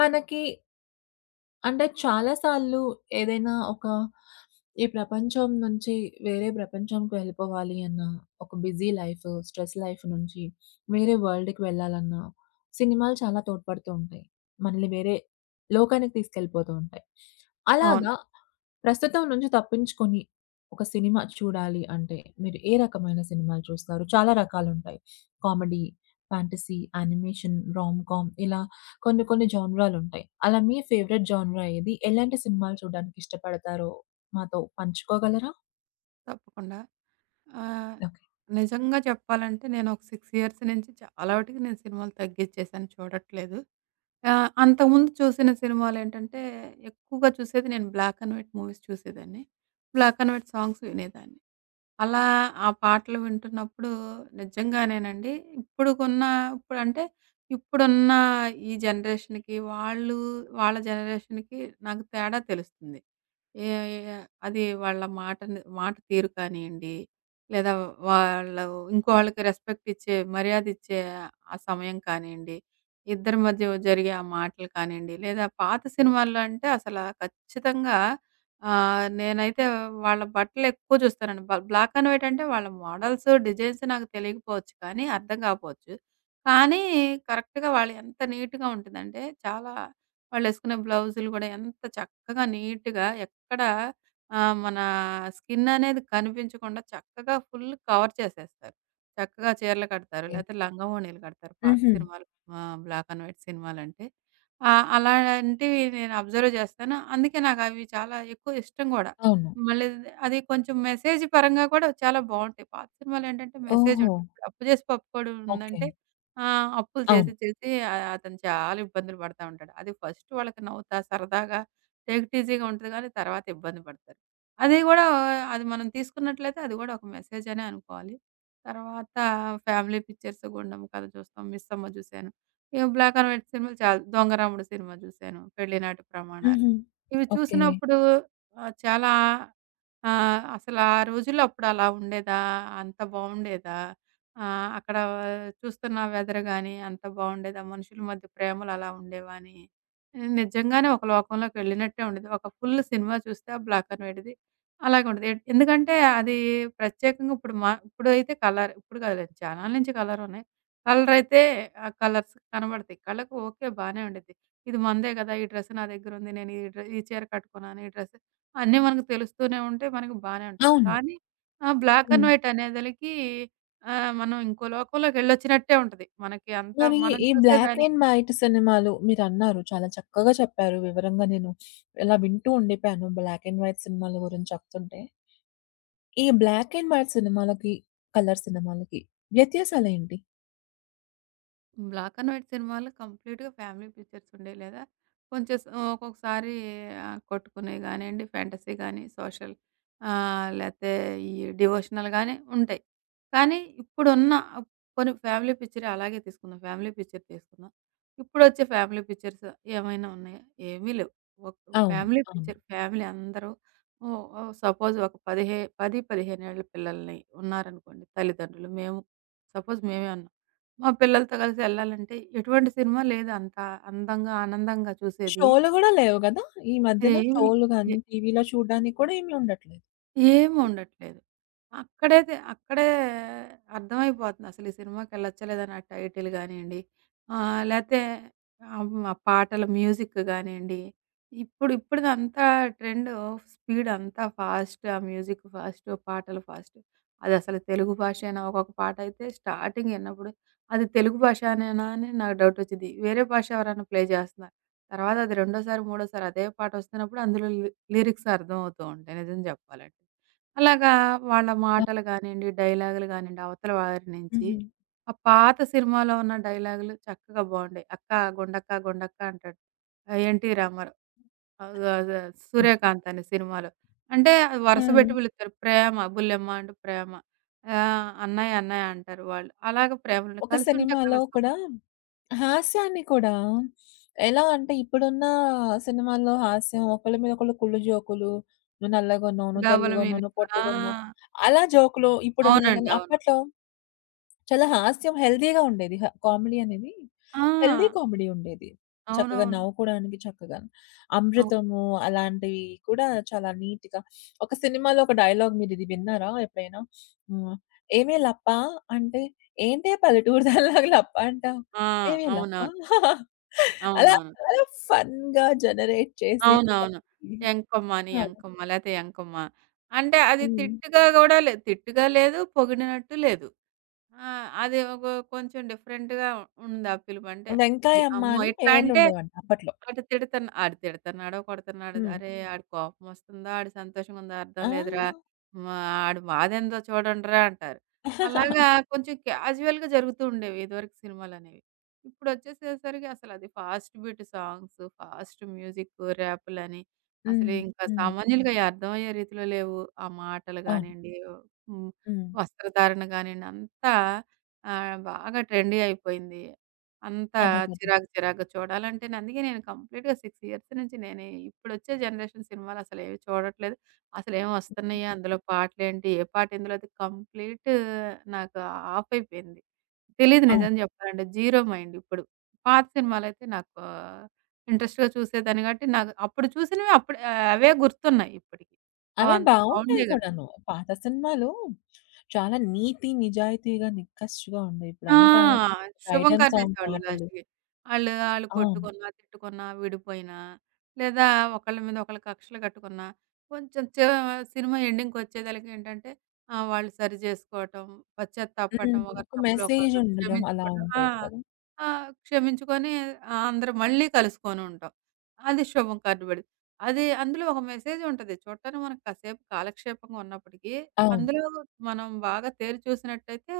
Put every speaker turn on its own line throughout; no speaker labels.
మనకి అంటే చాలా సార్లు ఏదైనా ఒక ఈ ప్రపంచం నుంచి వేరే ప్రపంచంకి వెళ్ళిపోవాలి అన్న, ఒక బిజీ లైఫ్, స్ట్రెస్ లైఫ్ నుంచి వేరే వరల్డ్‌కి వెళ్ళాలన్నా, సినిమాలు చాలా తోడ్పడుతూ ఉంటాయి. మనల్ని వేరే లోకానికి తీసుకెళ్ళిపోతూ ఉంటాయి.
అవును.
అలాగా ప్రస్తుతం నుంచి తప్పించుకొని ఒక సినిమా చూడాలి అంటే, మీరు ఏ రకమైన సినిమాలు చూస్తారు? చాలా రకాలుంటాయి. Comedy, fantasy, animation, rom com ఇలా కొన్ని కొన్ని జానరాలుంటాయి. అలా మీ ఫేవరెట్ జానరా ఏది? ఎలాంటి సినిమాలు చూడడానికి ఇష్టపడతారో మాతో పంచుకోగలరా?
తప్పకుండా. ఆహ్,
ఓకే.
నిజంగా చెప్పాలంటే నేను ఒక 6 ఇయర్స్ నుంచి చాలా వటికి నేను సినిమాలు తగ్గిచ్చేసాను చూడట్లేదు. అంతకుముందు చూసిన సినిమాలేంటంటే ఎక్కువగా చూసేది నేను బ్లాక్ అండ్ వైట్ మూవీస్ చూసేదాన్ని. బ్లాక్ అండ్ వైట్ సాంగ్స్ వినేదాన్ని. అలా ఆ పాటలు వింటున్నప్పుడు నిజంగానేనండి ఇప్పుడుకున్న ఇప్పుడంటే ఇప్పుడున్న ఈ జనరేషన్‌కి వాళ్ళు వాళ్ళ జనరేషన్‌కి నాకు తేడా తెలుస్తుంది. ఏ ఏ అది వాళ్ళ మాటని మాట తీరు కానియండి, లేదా వాళ్ళు ఇంకో వాళ్ళకి రెస్పెక్ట్ ఇచ్చే, మర్యాదిచ్చే ఆ సమయం కానియండి, ఇద్దరి మధ్య జరిగే ఆ మాటలు కానియండి, లేదా పాత సినిమాల్లో అంటే అసల ఖచ్చితంగా నేనైతే వాళ్ళ బట్టలెక్కువ చూస్తానండి. బ్లాక్ అండ్ వైట్ అంటే వాళ్ళ మోడల్స్, డిజైన్స్ నాకు తెలియకపోవచ్చు కానీ, అర్థం కాపోవచ్చు. కానీ కరెక్ట్‌గా వాళ్ళు ఎంత నీట్‌గా ఉంటుందంటే, చాలా వాళ్ళేసుకునే బ్లౌజులు గూడా ఎంత చక్కగా నీట్‌గా ఎక్కడ మన స్కిన్ అనేది కనిపించకుండా చక్కగా ఫుల్ కవర్ చేసేస్తారు. చక్కగా చీరలు కడతారు.
ఓకే.
లేతే లంగావోణీలు కడతారు. పాత
హుహు.
సినిమాలు బ్లాక్ అండ్ వైట్ సినిమాలంటే. అలాంటివి నేను అబ్జర్వ్ చేస్తాను. అందుకే నాకవి చాలా ఎక్కువ ఇష్టం గూడా.
అవును.
మళ్ళీ అది కొంచెం మెసేజ్ పరంగా కూడా చాలా బావుంటాయి. పాత సినిమాలేంటంటే మెసేజ్
ఓహో!
ఉంటుంది. ఇప్పుడు 'అప్పు చేసి పప్పుకోడు'
ఓకే.
ఉందంటే అప్పులు
అవును.
చేసి చేసి అతను చాలా ఇబ్బందులు పడతా ఉంటాడు. అది ఫస్ట్ వాళ్ళకి నవ్వుతా సరదాగా టేక్ ఇట్ ఈజీగా ఉంటది గానీ, తర్వాత ఇబ్బంది పడతారు. అది గూడా అది మనం తీసుకున్నట్లయితే అది గూడా ఒక మెసేజ్ అనే అనుకోవాలి. తర్వాత ఫ్యామిలీ పిక్చర్స్ 'గుండమ్మ కథ' చూస్తాం, 'మిస్సమ్మ' చూశాను. ఇగ బ్లాక్ అండ్ వైట్ సినిమాలు చాలా 'దొంగరాముడు' సినిమా చూశాను, 'పెళ్ళినాటి ప్రమాణాలు.'
హుహు.
ఇవి
ఓకే.
చూసినప్పుడు చాలా అసలు ఆ రోజుల్లో అప్పుడు అలా ఉండేదా? అంత బావుండేదా? అక్కడ చూస్తున్న వెదర్ గాని అంత బావుండేదా? మనుషుల మధ్య ప్రేమలు అలా ఉండేవా అని నిజంగానే ఒక లోకంలోకెళ్ళినట్టే ఉండిద్ది. ఒక ఫుల్ సినిమా చూస్తే ఆ బ్లాక్ అండ్ వైట్‌ది అలాగే ఉంటది. ఎందుకంటే అది ప్రత్యేకంగా ఇప్పుడు మా ఇప్పుడైతే కలర్ ఇప్పుడు కాదులెండి చానాల నుంచి కలరున్నాయి. కలరైతే ఆ కలర్స్ కనబడతాయి. కళ్ళకు ఓకే బానే ఉండిద్ది. ఇది మనదే కదా! ఈ డ్రెస్ నా దగ్గరుంది. నేను ఈ చీర కట్టుకున్నాను. ఈ డ్రెస్ అన్నీ మనకు తెలుస్తూనే ఉంటే మనకు బానే ఉంటది.
అవును.
కానీ ఆ బ్లాక్ అండ్
హ్మ్.
వైట్ అనేదలికి మనం ఇంకో లోకంలోకెళ్ళొచ్చినట్టే ఉంటది. మనకి అంతా
మరి
మనం
ఈ బ్లాక్
చూసేదానికి
అండ్ వైట్ సినిమాలు మీరన్నారు, చాలా చక్కగా చెప్పారు వివరంగా. నేను ఇలా వింటూ ఉండిపోయాను బ్లాక్ అండ్ వైట్ సినిమాల గురించి చెప్తుంటే. ఈ బ్లాక్ అండ్ వైట్ సినిమాలకి, కలర్ సినిమాలకి వ్యత్యాసాలేంటి?
బ్లాక్ అండ్ వైట్ సినిమాలు కంప్లీట్‌గా ఫ్యామిలీ పిక్చర్స్ ఉండేవి. లేదా కొంచెం ఒక్కొక్కసారి కొట్టుకునేవి గానియండి, ఫ్యాంటసీ గాని, సోషల్ లేతే ఈ డివోషనల్ గాని ఉంటాయి. కానీ ఇప్పుడున్న పోనీ ఫ్యామిలీ పిక్చరే అలాగే తీసుకుందాం. ఫ్యామిలీ పిక్చర్ తీసుకుందాం. ఇప్పుడొచ్చే ఫ్యామిలీ పిక్చర్స్ ఏమైనా ఉన్నాయా? ఏమీ లేవు. ఒక
అవును.
ఫ్యామిలీ
అవును.
పిక్చర్ ఫ్యామిలీ అందరూ ఓ సపోజ్ ఒక పదిహే 10, 15 ఏళ్ల పిల్లల్ని ఉన్నారనుకోండి తల్లిదండ్రులు. మేము సపోజ్ మేమే ఉన్నాం. మా పిల్లలతో కలిసి ఎళ్ళాలంటే ఎటువంటి సినిమా లేదు అంత అందంగా, ఆనందంగా చూసేది.
షోలు గూడా లేవు గదా! ఈ మధ్యన
ఏమి
షోలు గాని, టీవీలో చూడడానికి కూడా ఏమి ఉండట్లేదు.
ఏమి
హ్మ్.
ఉండట్లేదు. అక్కడే అర్థమైపోతుంది అసలు ఈ సినిమాకెళ్ళొచ్చా లేదా అని ఆ టైటిల్ గానియండి, లేతే పాటల మ్యూజిక్ గానియండి, ఇప్పుడుదంతా ట్రెండు స్పీడ్ అంతా ఫాస్ట్ ఆ మ్యూజిక్ ఫాస్ట్, పాటలు ఫాస్ట్. అదసలు తెలుగు భాషేనా? ఒక్కొక్క పాటయితే స్టార్టింగ్ ఇన్నప్పుడు అది తెలుగు భాషనేనా అని నాకు డౌటొచ్చేది. వేరే భాష ఎవరైనా ప్లే చేస్తున్నారు. తర్వాత అది రెండోసారి, మూడోసారి అదే పాటొస్తున్నప్పుడు అందులో లిరిక్స్ అర్థమవుతూ ఉంటాయి నిజం చెప్పాలంటే. అలాగా వాళ్ళ
ఆ!
మాటలు గానియండి, డైలాగులు గానియండి, అవతల వారి నించి
హుహు.
ఆ పాత సినిమాలో ఉన్న డైలాగులు చక్కగా బావుండేయి. " గుండక్క గుండక్క" అంటాడు. 'ఎన్టీ రామారావు' ఆహ్, ఆహ్, 'సూర్యకాంత్' అనే సినిమాలో. అంటే అది వరుస
హ్మ్.
పెట్టి పిలుస్తారు. ప్రేమ బుల్లెమ్మ అంటే ప్రేమ. అన్నయ్య అన్నయ్య అంటారు వాళ్ళు. అలాగే ప్రేమలో
ఒక
కలిసుంటే కల
సినిమాలో కూడా
సుఖం.
హాస్యాన్ని కూడా ఎలా అంటే, ఇప్పుడున్న సినిమాల్లో హాస్యం ఒకళ్ళ మీద ఒకళ్ళు కుళ్ళు జోకులు, "నువ్వు నల్లగున్నావు, నువ్వు
డబుల్
తెల్లగున్నావు,
మీనింగ్.
నువ్వు
ఆ!
పొట్టిగున్నావు" అలా జోకులు ఇప్పుడున్నాయి
అవునండి.
గానీ,
అవును.
అప్పట్లో చాలా హాస్యం హెల్తీ‌గా ఉండేది. కామెడీ అనేది
ఆ!
హెల్తీ కామెడీ ఉండేది. చక్కగా
అవునవును.
నవ్వుకోవడానికి చక్కగా.
అవును.
'అమృతము' అలాంటివి కూడా చాలా నీట్‌గా. ఒక సినిమాలో ఒక డైలాగ్ మీరిది విన్నారా ఎప్పుడైనా? హ్మ్. "ఏమే లప్పా" అంటే "ఏంటే పల్లెటూరు దానిలాగా లప్ప అంటావు?
ఆ!
ఏమే లప్ప"
అవునవును.
అలా
అవునవును.
చాలా ఫన్‌గా జనరేట్ చేసి
అవునవును.
కామెడీ.
ఎంకమ్మ అని,
అవును.
ఎంకమ్మ లేతే ఎంకమ్మ. అంటే అది
హ్మ్.
తిట్టుగా గూడా లేదు. తిట్టుగా లేదు, పొగిడినట్టు లేదు. ఆ! అది ఒక కొంచెం డిఫరెంట్‌గా ఉంది ఆ పిలుపు. అంటే, ఈ
'వెంకాయమ్మ'
అమ్మో!
అని
ఇట్లా అంటే
పేర్లుండేవంట అప్పట్లో.
అటు తిడతన్న ఆడు తిడతన్నాడో, కొడతన్నాడో
హ్మ్.
అరే! హ్మ్. ఆడి కోపమొస్తుందా, ఆడి సంతోషంగుందో అర్థం
ఆ!
లేదురా. మా ఆడి బాధేందో చూడండిరా అంటారు. అలాగా కొంచెం క్యాజువల్‌గా జరుగుతూ ఉండేవి ఇదివరకు సినిమాలనేవి. ఇప్పుడొచ్చేసేసరికి అసలది fast beat songs, fast music, ర్యాపులని
హ్మ్.
అసలు ఇంకా
హ్మ్.
సామాన్యులకి అర్థమయ్యే రీతిలో లేవు. ఆ మాటలు
అవును.
గానియండి, హ్మ్,
హ్మ్.
వస్త్రధారణ గానియండి అంతా బాగా ట్రెండీ అయిపోయింది. అంత
అదే కదా!
చిరాకు చిరాకుగా చూడాలంటేనే అందుకే నేను కంప్లీట్‌గా 6 ఇయర్స్ నుంచి నేను ఇప్పుడొచ్చే జనరేషన్ సినిమాలు అసలేవి చూడట్లేదు. అసలేం వస్తున్నాయా? అందులో పాటలేంటి? ఏ పాట ఇందులో అది కంప్లీట్ నాకు ఆఫ్ అయిపోయింది. తెలీదు
అవును.
నిజం చెప్పాలంటే. జీరో మైండ్ ఇప్పుడు. పాత సినిమాలైతే నాకు ఇంట్రెస్ట్‌గా చూసేదాన్ని కాబట్టి నాకు అప్పుడు చూసినవి అప్పుడు అవే గుర్తున్నాయి ఇప్పటికి.
అవే
అవంత
బావుంటాయి
బావుండేయి కదా!
కూడాను. పాత సినిమాలు చాలా నీతి, నిజాయితీగా, నిక్కచ్చిగా ఉండేవి.
ఆ!
ఇప్పుడంతా ఒక
శుభం
ఐటెమ్ సాంగ్
కర్ణేసేవాళ్ళు
పాటలు.
లాస్ట్‌కి. ఆళ్ళు ఆళ్ళు
అవును.
కొట్టుకున్నా, తిట్టుకున్నా, విడిపోయినా లేదా ఒకళ్ళ మీద ఒకళ్ళు కక్షలు కట్టుకున్నా కొంచెం చ సినిమా ఎండింగ్‌కొచ్చేదలకి ఏంటంటే వాళ్ళు సరి జేసుకోవటం,
హ్మ్.
పశ్చాత్తాపపడటం, ఒకరి
ఒక
తప్పులు
మెసేజ్
ఒకళ్ళు
ఉండడం అలా
క్షమించుకోవటం ఆ!
ఉండేది కదా!
ఆ! క్షమించుకొని అందరూ మళ్ళీ కలుసుకొనుంటాం. అది శుభం కార్డ్ బెడు అది అందులో ఒక మెసేజ్ ఉంటది. చూడటానికి మనకు కాసేపు కాలక్షేపంగా ఉన్నప్పటికీ
అవును.
అందులో మనం బాగా తేరి చూసినట్టయితే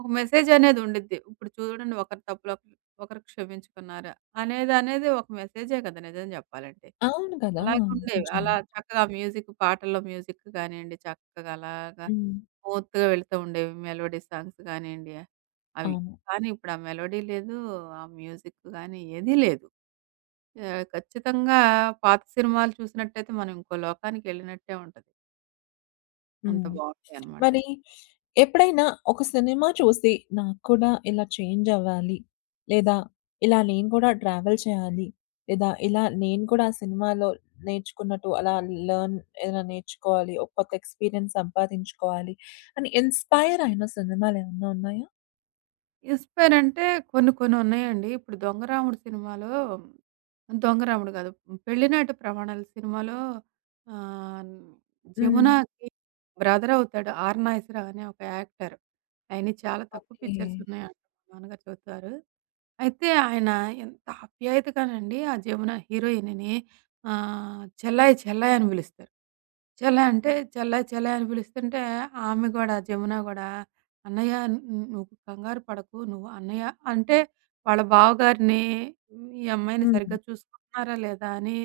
ఒక మెసేజనేది ఉండిద్ది. ఇప్పుడు చూడండి ఒకరి తప్పులు ఒకరు ఒకరు క్షమించుకున్నారు అనేదనేది ఒక మెసేజే కదా! నిజం చెప్పాలంటే.
అవును కదా!
అలాగే ఉండేవి. అలా
నిజంగా.
చక్కగా మ్యూజిక్ గానియండి, చక్కగా అలాగా
హ్మ్.
స్మూత్‌గా వెళ్తూ ఉండేవి మెలోడీ సాంగ్స్ గానియండి అవి.
అవును.
కానీ ఇప్పుడు ఆ మెలోడీ లేదు, ఆ మ్యూజిక్ గాని ఏదీ లేదు. ఖచ్చితంగా పాత సినిమాలు చూసినట్టయితే మనం ఇంకో లోకానికెళ్ళినట్టే ఉంటది. అంత
హ్మ్.
బావుంటాయనమాట
మరి
అవి.
ఎప్పుడైనా ఒక సినిమా చూసి నాకు కూడా ఇలా చేంజ్ అవ్వాలి, లేదా ఇలా నేను కూడా ట్రావెల్ చేయాలి, లేదా ఇలా నేను కూడా ఆ సినిమాలో నేర్చుకున్నట్టు అలా లెర్న్ ఏదైనా నేర్చుకోవాలి, ఒక కొత్త ఎక్స్‌పీరియన్స్ సంపాదించుకోవాలి అని ఇన్‌స్పైర్ అయిన సినిమాలేమన్నా ఉన్నాయా?
ఇన్‌స్పైర్ అంటే కొన్ని కొన్ని ఉన్నాయండి. ఇప్పుడు 'దొంగరాముడు' సినిమాలో 'దొంగరాముడు' కాదు 'పెళ్ళినాటి ప్రమాణాలు' సినిమాలో ఆహ్,
హ్మ్.
జమునాకి బ్రదర్ అవుతాడు 'ఆర్ నాగేశ్వరరావు' అనే ఒక యాక్టర్. ఆయనయి చాలా తక్కువ
ఓకే.
పిక్చర్స్ ఉన్నాయంట మా నాన్నగారు చెబుతారు. అయితే ఆయన ఎంత ఆప్యాయతగానండి ఆ 'జమున' హీరోయిన్‌ని "చెల్లాయి, చెల్లాయి" అని పిలుస్తారు. చెల్లాయి అంటే చెల్లాయి, చెల్లాయి అని పిలుస్తుంటే ఆమె గూడా 'జమున' గూడా "అన్నయ్య ను నువ్వు కంగారు పడకు. నువ్వు అన్నయ్య" అంటే వాళ్ళ బావగారిని ఈ అమ్మాయిని
హ్మ్.
సరిగ్గా చూసుకుంటున్నారా లేదా అని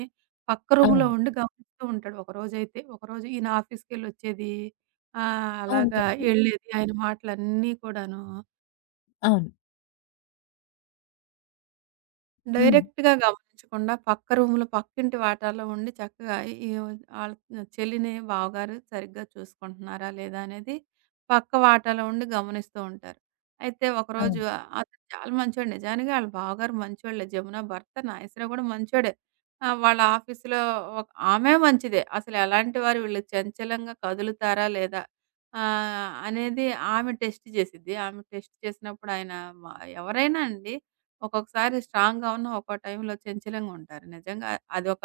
పక్క రూమ్‌లో
అవును.
ఉండి గమనిస్తూ ఉంటాడు. ఒకరోజు ఈయన ఆఫీస్‌కెళ్ళొచ్చేది
అవును
అలాగా
కదా!
ఎళ్ళేది ఆయన మాటలన్నీ కూడాను
అవును. హ్మ్.
డైరెక్ట్‌గా గమనించకుండా పక్క రూమ్‌లో, పక్కింటి వాటాలో ఉండి చక్కగా ఈ ఆళ్ళ చెల్లిని, బావగారు సరిగ్గా చూసుకుంటున్నారా లేదా అనేది పక్క వాటాలో ఉండి గమనిస్తూ ఉంటారు. అయితే ఒకరోజు
అవును.
అతను చాలా మంచోడు నిజానికి ఆళ్ళ బావగారు మంచోళ్ళే. జమున భర్త నాగేశ్వరరావు కూడా మంచోడే. వాళ్ళ ఆఫీస్‌లో ఒక ఆమె మంచిదే. అసలు ఎలాంటి వారు వీళ్ళు చంచలంగా కదులుతారా లేదా అనేది ఆమె టెస్ట్ చేసిద్ది. ఆమె టెస్ట్ చేసినప్పుడు ఆయన మ ఎవరైనా అండి ఒక్కొక్కసారి స్ట్రాంగ్‌గా ఉన్న ఒక్కో టైంలో చంచలంగా ఉంటారు. నిజంగా అదొక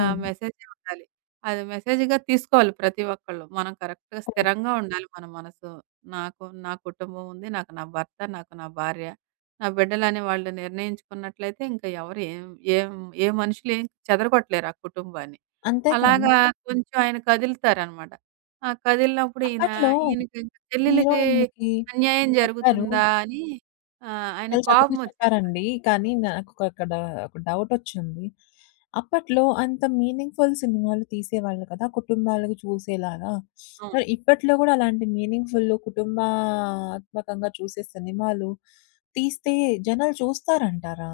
మెసేజే ఉండాలి. అది మెసేజ్‌గా తీసుకోవాలి ప్రతి ఒక్కళ్ళు. మనం కరెక్ట్‌గా
కరెక్ట్.
స్థిరంగా ఉండాలి మన మనసు. నాకు నా కుటుంబం ఉంది. నాకు నా భర్త, నాకు నా భార్య, నా బిడ్డలని వాళ్ళు నిర్ణయించుకున్నట్లయితే ఇంకా ఎవరు ఏం ఏం ఏ మనుషులు ఏం చెదరగొట్టలేరు ఆ కుటుంబాన్ని.
అంతే కదా!
అలాగా కొంచెం ఆయన కదులుతారనమాట. ఆ! కదిలినప్పుడు
అప్పట్లో
ఈయనకి చెల్లెలికి
హీరోయిన్‌లకి
అన్యాయం
మీరు చెప్పారు,
జరుగుతుందా అని ఆయన
చాలా చక్కగా
కోపమొచ్చేస్తది.
చెప్పారండి. కానీ నాకు అక్కడ ఒక డౌటొచ్చింది. అప్పట్లో అంత మీనింగ్‌ఫుల్ సినిమాలు తీసేవాళ్ళు కదా, కుటుంబాలకు చూసేలాగా. మరి
అవును.
ఇప్పట్లో గూడా అలాంటి మీనింగ్‌ఫుల్ కుటుంబాత్మకంగా చూసే సినిమాలు తీస్తే జనాలు చూస్తారంటారా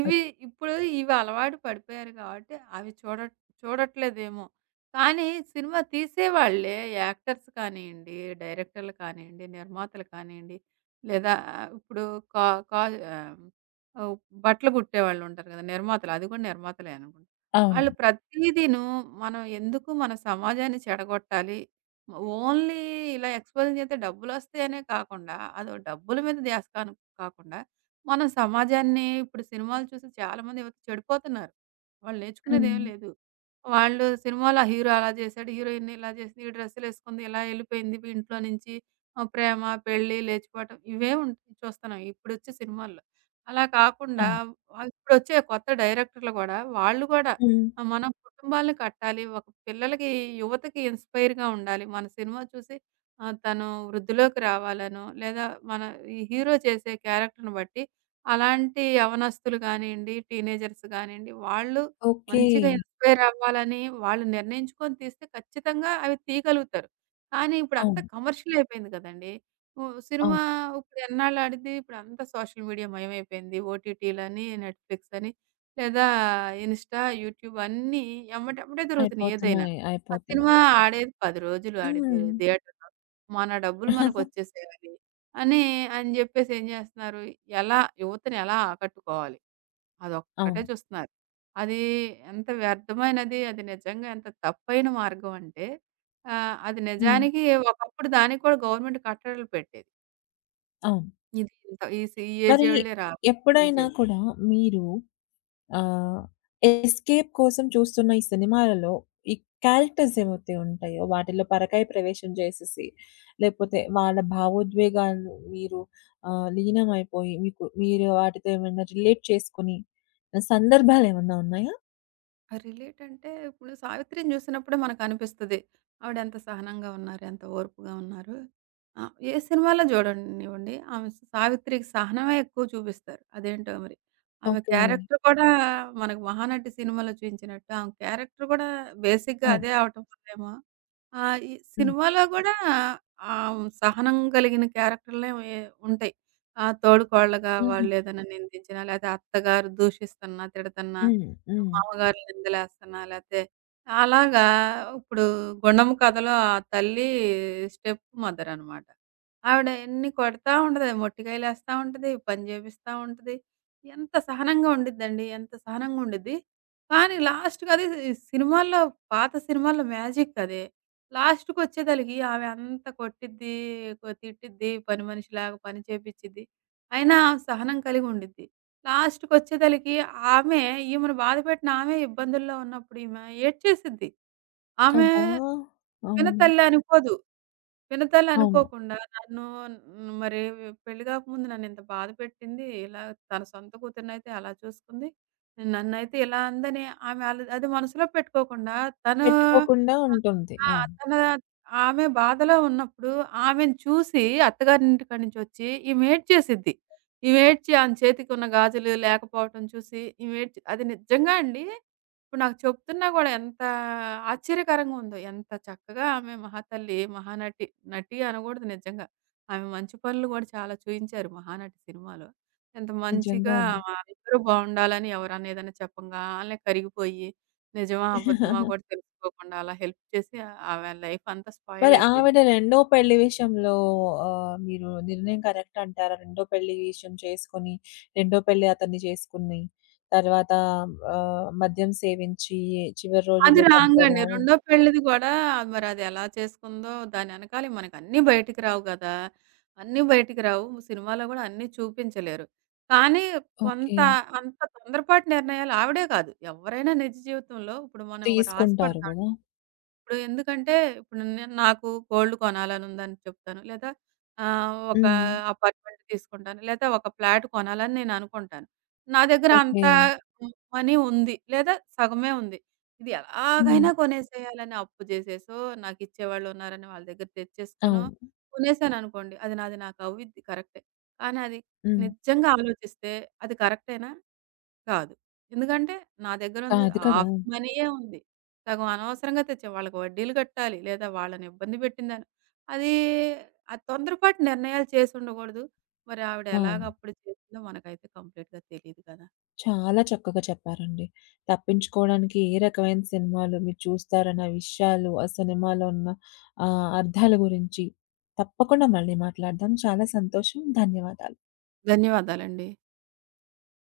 ఇవి
మరి?
ఇప్పుడు ఇవి అలవాటు పడిపోయారు కాబట్టి అవి చూడట్లేదేమో. కానీ సినిమా తీసేవాళ్ళే యాక్టర్స్ కానియండి, డైరెక్టర్లు కానియండి, నిర్మాతలు కానియండి, లేదా ఇప్పుడు కా కా ఆహ్, ఓహ్! బట్టలు కుట్టేవాళ్ళు ఉంటారు కదా! నిర్మాతలు అది కూడా నిర్మాతలే అనుకుంటా.
అవును.
ఆళ్ళు ప్రతీదీను మనం ఎందుకు మన సమాజాన్ని చెడగొట్టాలి. ఓన్లీ ఇలా ఎక్స్‌పోజింగ్ చేస్తే డబ్బులొస్తాయనే కాకుండా అదో డబ్బుల మీద ధ్యాస కాకుండా మనం సమాజాన్ని ఇప్పుడు సినిమాలు చూసి చాలామంది యువత చెడిపోతున్నారు. వాళ్ళు నేర్చుకునేదేం
హ్మ్.
లేదు. వాళ్ళు సినిమాలో ఆ హీరో అలా చేశాడు, హీరోయిన్ ఇలా చేసింది, ఈ డ్రెస్సులేసుకుంది, ఇలా ఎళ్ళిపోయింది ఇంట్లో నుంచి. ప్రేమ, పెళ్లి, లేచిపోవటం ఇవే ఉంటాయి చూస్తున్నాం ఇప్పుడొచ్చే సినిమాల్లో. అలా కాకుండా
అవును.
ఇప్పుడొచ్చే కొత్త డైరెక్టర్లు గూడా వాళ్ళు గూడా
హ్మ్.
మనం కుటుంబాలను కట్టాలి. ఒక పిల్లలకి, యువతకి ఇన్‌స్పైర్‌గా ఉండాలి. మన సినిమా చూసి తను వృద్ధిలోకి రావాలనో, లేదా మన ఈ హీరో చేసే క్యారెక్టర్‌ని బట్టి అలాంటి యవనస్తులు గానియండి, టీనేజర్స్ గానియండి, వాళ్ళు
ఓకే.
మంచిగా ఇన్‌స్పైర్ అవ్వాలని వాళ్ళు నిర్ణయించుకొని తీస్తే ఖచ్చితంగా అవి తీయగలుగుతారు. కానీ ఇప్పుడంతా
అవును.
కమర్షియల్ అయిపోయింది గదండీ! ఉ సినిమా
అవును.
ఇప్పుడు ఎన్నాళ్ళు ఆడిద్ది? ఇప్పుడంతా సోషల్ మీడియా మయమైపోయింది. ఓటీటీలని, నెట్‌ఫ్లిక్స్ అని లేదా ఇన్‌స్టా, యూట్యూబ్ అన్నీ ఎమ్మటెమ్మటే దొరుకుతున్నాయి ఏదైనా.
అయిపోతున్నాయి.
ఆ
అయిపోతున్నాయి.
సినిమా ఆడేది 10 రోజులు ఆడిద్ది
హ్మ్.
థియేటర్‌లో. మన డబ్బులు మనకొచ్చేసేయాలి. అని అని జెప్పేసి ఏం జేస్తున్నారు, ఎలా యువతని ఎలా ఆకట్టుకోవాలి, అదొక్కటే
అవును.
చూస్తున్నారు. అది ఎంత వ్యర్థమైనది, అది నిజంగా ఎంత తప్పైన మార్గం అంటే, అది
హ్మ్.
నిజానికి ఒకప్పుడు దానికి కూడా గవర్నమెంట్ కట్టడలు పెట్టేది.
అవును.
ఇది ఇంత ఈ సి ఈ
మరి
ఏజోళ్ళే రావాలి. ఈ
ఎప్పుడైనా
జే
కూడా మీరు ఆహ్, ఎస్కేప్ కోసం చూస్తున్న ఈ సినిమాలలో ఈ క్యారెక్టర్స్ ఏవైతే ఉంటాయో వాటిలో పరకాయ ప్రవేశం చేసేసి, లేపోతే వాళ్ళ భావోద్వేగాలు మీరు లీనమైపోయి మీకు మీరు వాటితో ఏమైనా రిలేట్ చేసుకొని సందర్భాలేమన్నా ఉన్నాయా?
ఆ! రిలేట్ అంటే ఇప్పుడు 'సావిత్రిని' చూసినప్పుడే మనకనిపిస్తది. ఆవిడెంత సహనంగా ఉన్నారు, ఎంత ఓర్పుగా ఉన్నారు. ఏ సినిమాలో చూడనివ్వండి ఆమె 'సావిత్రికి' సహనమే ఎక్కువ చూపిస్తారు. అదేంటో మరి. ఆమె
ఓకే.
క్యారెక్టర్ కూడా మనకు 'మహానటి' సినిమాలో చూయించినట్టు ఆమె క్యారెక్టర్ కూడా బేసిక్‌గా
అవును.
అదే అవటం వల్లేమో ఆ! ఈ
హ్మ్.
సినిమాలో గూడా సహనం కలిగిన క్యారెక్టర్‌లే ఉంటాయి. ఆ! తోడికోడలుగా
హుహు.
వాళ్ళేదైనా నిందించినా, లేతే అత్తగారు దూషిస్తున్నా, తిడతన్నా,
హ్మ్. హ్మ్.
మామగారు నిందలేస్తున్నా, లేతే అలాగా ఇప్పుడు 'గుండమ్మ కథలో' ఆ తల్లి స్టెప్ మదరనమాట. ఆవిడ ఎన్ని కొడతా ఉంటది. మొట్టికాయలేస్తా ఉంటది, పని జేపిస్తా ఉంటది. ఎంత సహనంగా ఉండిద్దండి. ఎంత సహనంగా ఉండిద్ది. కానీ లాస్ట్‌కది సినిమాల్లో పాత సినిమాల్లో మ్యాజిక్ అదే. లాస్ట్‌కొచ్చేదలికి ఆమె అంత కొట్టిద్ది, తిట్టిద్ది, పని మనిషిలాగా పని చేపిచ్చిద్ది. అయినా ఆమె సహనం కలిగి ఉండిద్ది. లాస్ట్‌కొచ్చేదలికి ఆమె ఈమెను బాధపెట్టిన ఆమె ఇబ్బందుల్లో ఉన్నప్పుడు ఈమె ఏడ్చేసిద్ది. ఆమె
కదా!
చిన్న
అవును.
తల్లే అనుకోదు. వినతాలు
అవును.
అనుకోకుండా నన్ను మరి పెళ్లి గాకముందు నన్నింత బాధ పెట్టింది. ఇలా తన సొంత కూతురినైతే అలా చూసుకుంది. నన్నైతే ఇలా అందని ఆమె అది మనసులో పెట్టుకోకుండా తను
పెట్టుకోకుండా
ఆహ్,
ఉంటుంది.
ఆ!
అవును.
తన ఆమె బాధలో ఉన్నప్పుడు ఆమెను చూసి అత్తగారింటికాడి నుంచి వచ్చి ఈమె ఏడ్చేసిద్ది. ఈమె ఏడ్చి ఆమె చేతికి ఉన్న గాజులు లేకపోవటం చూసి ఈమె ఏడ్చి అది నిజంగా అండి ఇప్పుడు నాకు చెప్తున్నా గూడా ఎంత ఆశ్చర్యకరంగా ఉందో. ఎంత చక్కగా ఆమె మహాతల్లి, మహానటి. నటి అనగూడదు నిజంగా. ఆమె మంచి పనులు గూడా చాలా చూయించారు 'మహానటి' సినిమాలో. ఎంత
నిజంగా
మంచిగా
అండి.
మా అందరూ బావుండాలని ఎవరన్నా ఏదైనా చెప్పంగాల్నే కరిగిపోయి, నిజమా? అబద్ధమా? గూడా తెలుసుకోకుండా అలా హెల్ప్ చేసి ఆమె లైఫ్ అంతా స్పాయిల్
మరి
అయిపోయింది.
ఆవిడ రెండో పెళ్లి విషయంలో మీరు నిర్ణయం కరెక్ట్ అంటారా? రెండో పెళ్లి విషయం చేసుకొని, రెండో పెళ్లి అతన్ని చేసుకుని, తర్వాత మద్యం సేవించి చివరి
అది
రోజుల్లో
రాంగండి.
చనిపోవడం.
రెండో పెళ్ళిది గూడా మరదెలా చేసుకుందో దాని ఎనకాలే మనకన్నీ బయటికి రావు గదా! అన్నీ బయటికి రావు. సినిమాలో గూడా అన్నీ చూపించలేరు. కానీ
ఓకే.
కొంత అంత తొందరపాటు నిర్ణయాలు ఆవిడే కాదు. ఎవరైనా నిజ జీవితంలో ఇప్పుడు మనం ఒకటి
తీసుకుంటారు
ఆశపడతామండి.
గదా!
ఇప్పుడు ఎందుకంటే ఇప్పుడు నేను నాకు గోల్డ్ కొనాలనుందని చెప్తాను. లేదా ఒక
హ్మ్.
అపార్ట్మెంట్ తీసుకుంటాను. లేదా ఒక ఫ్లాట్ కొనాలని నేను అనుకుంటాను. నా దగ్గర అంత
ఓకే.
మనీ ఉంది. లేదా సగమే ఉంది. ఇది
హ్మ్.
ఎలాగైనా కొనేసేయాలని అప్పు చేసేసో, నాకిచ్చేవాళ్ళున్నారని వాళ్ళ దగ్గర తెచ్చేసుకోనో
అవును.
కొనేసాననుకోండి. అది నాది నాకవ్విద్ది కరెక్టే. కానీ అది
హ్మ్.
నిజంగా ఆలోచిస్తే అది కరెక్టేనా? కాదు. ఎందుకంటే నా దగ్గరుంది
కాదు కదా!
హాఫ్ మనీయే ఉంది. సగం అనవసరంగా తెచ్చాం. వాళ్ళకి వడ్డీలు కట్టాలి, లేదా వాళ్ళని ఇబ్బంది పెట్టిందని. అది ఆ తొందరపాటు నిర్ణయాలు చేసుండకూడదు. మరి ఆవిడ
అవును.
ఎలాగప్పుడు చేసిందో మనకైతే కంప్లీట్‌గా తెలీదు కదా!
చాలా చక్కగా చెప్పారండి. తప్పించుకోవడానికి ఏ రకమైన సినిమాలు మీరు చూస్తారన్న విషయాలు, ఆ సినిమాలో ఉన్న అర్థాల గురించి తప్పకుండా మళ్ళీ మాట్లాడదాం. చాలా సంతోషం. ధన్యవాదాలు.
ధన్యవాదాలండి.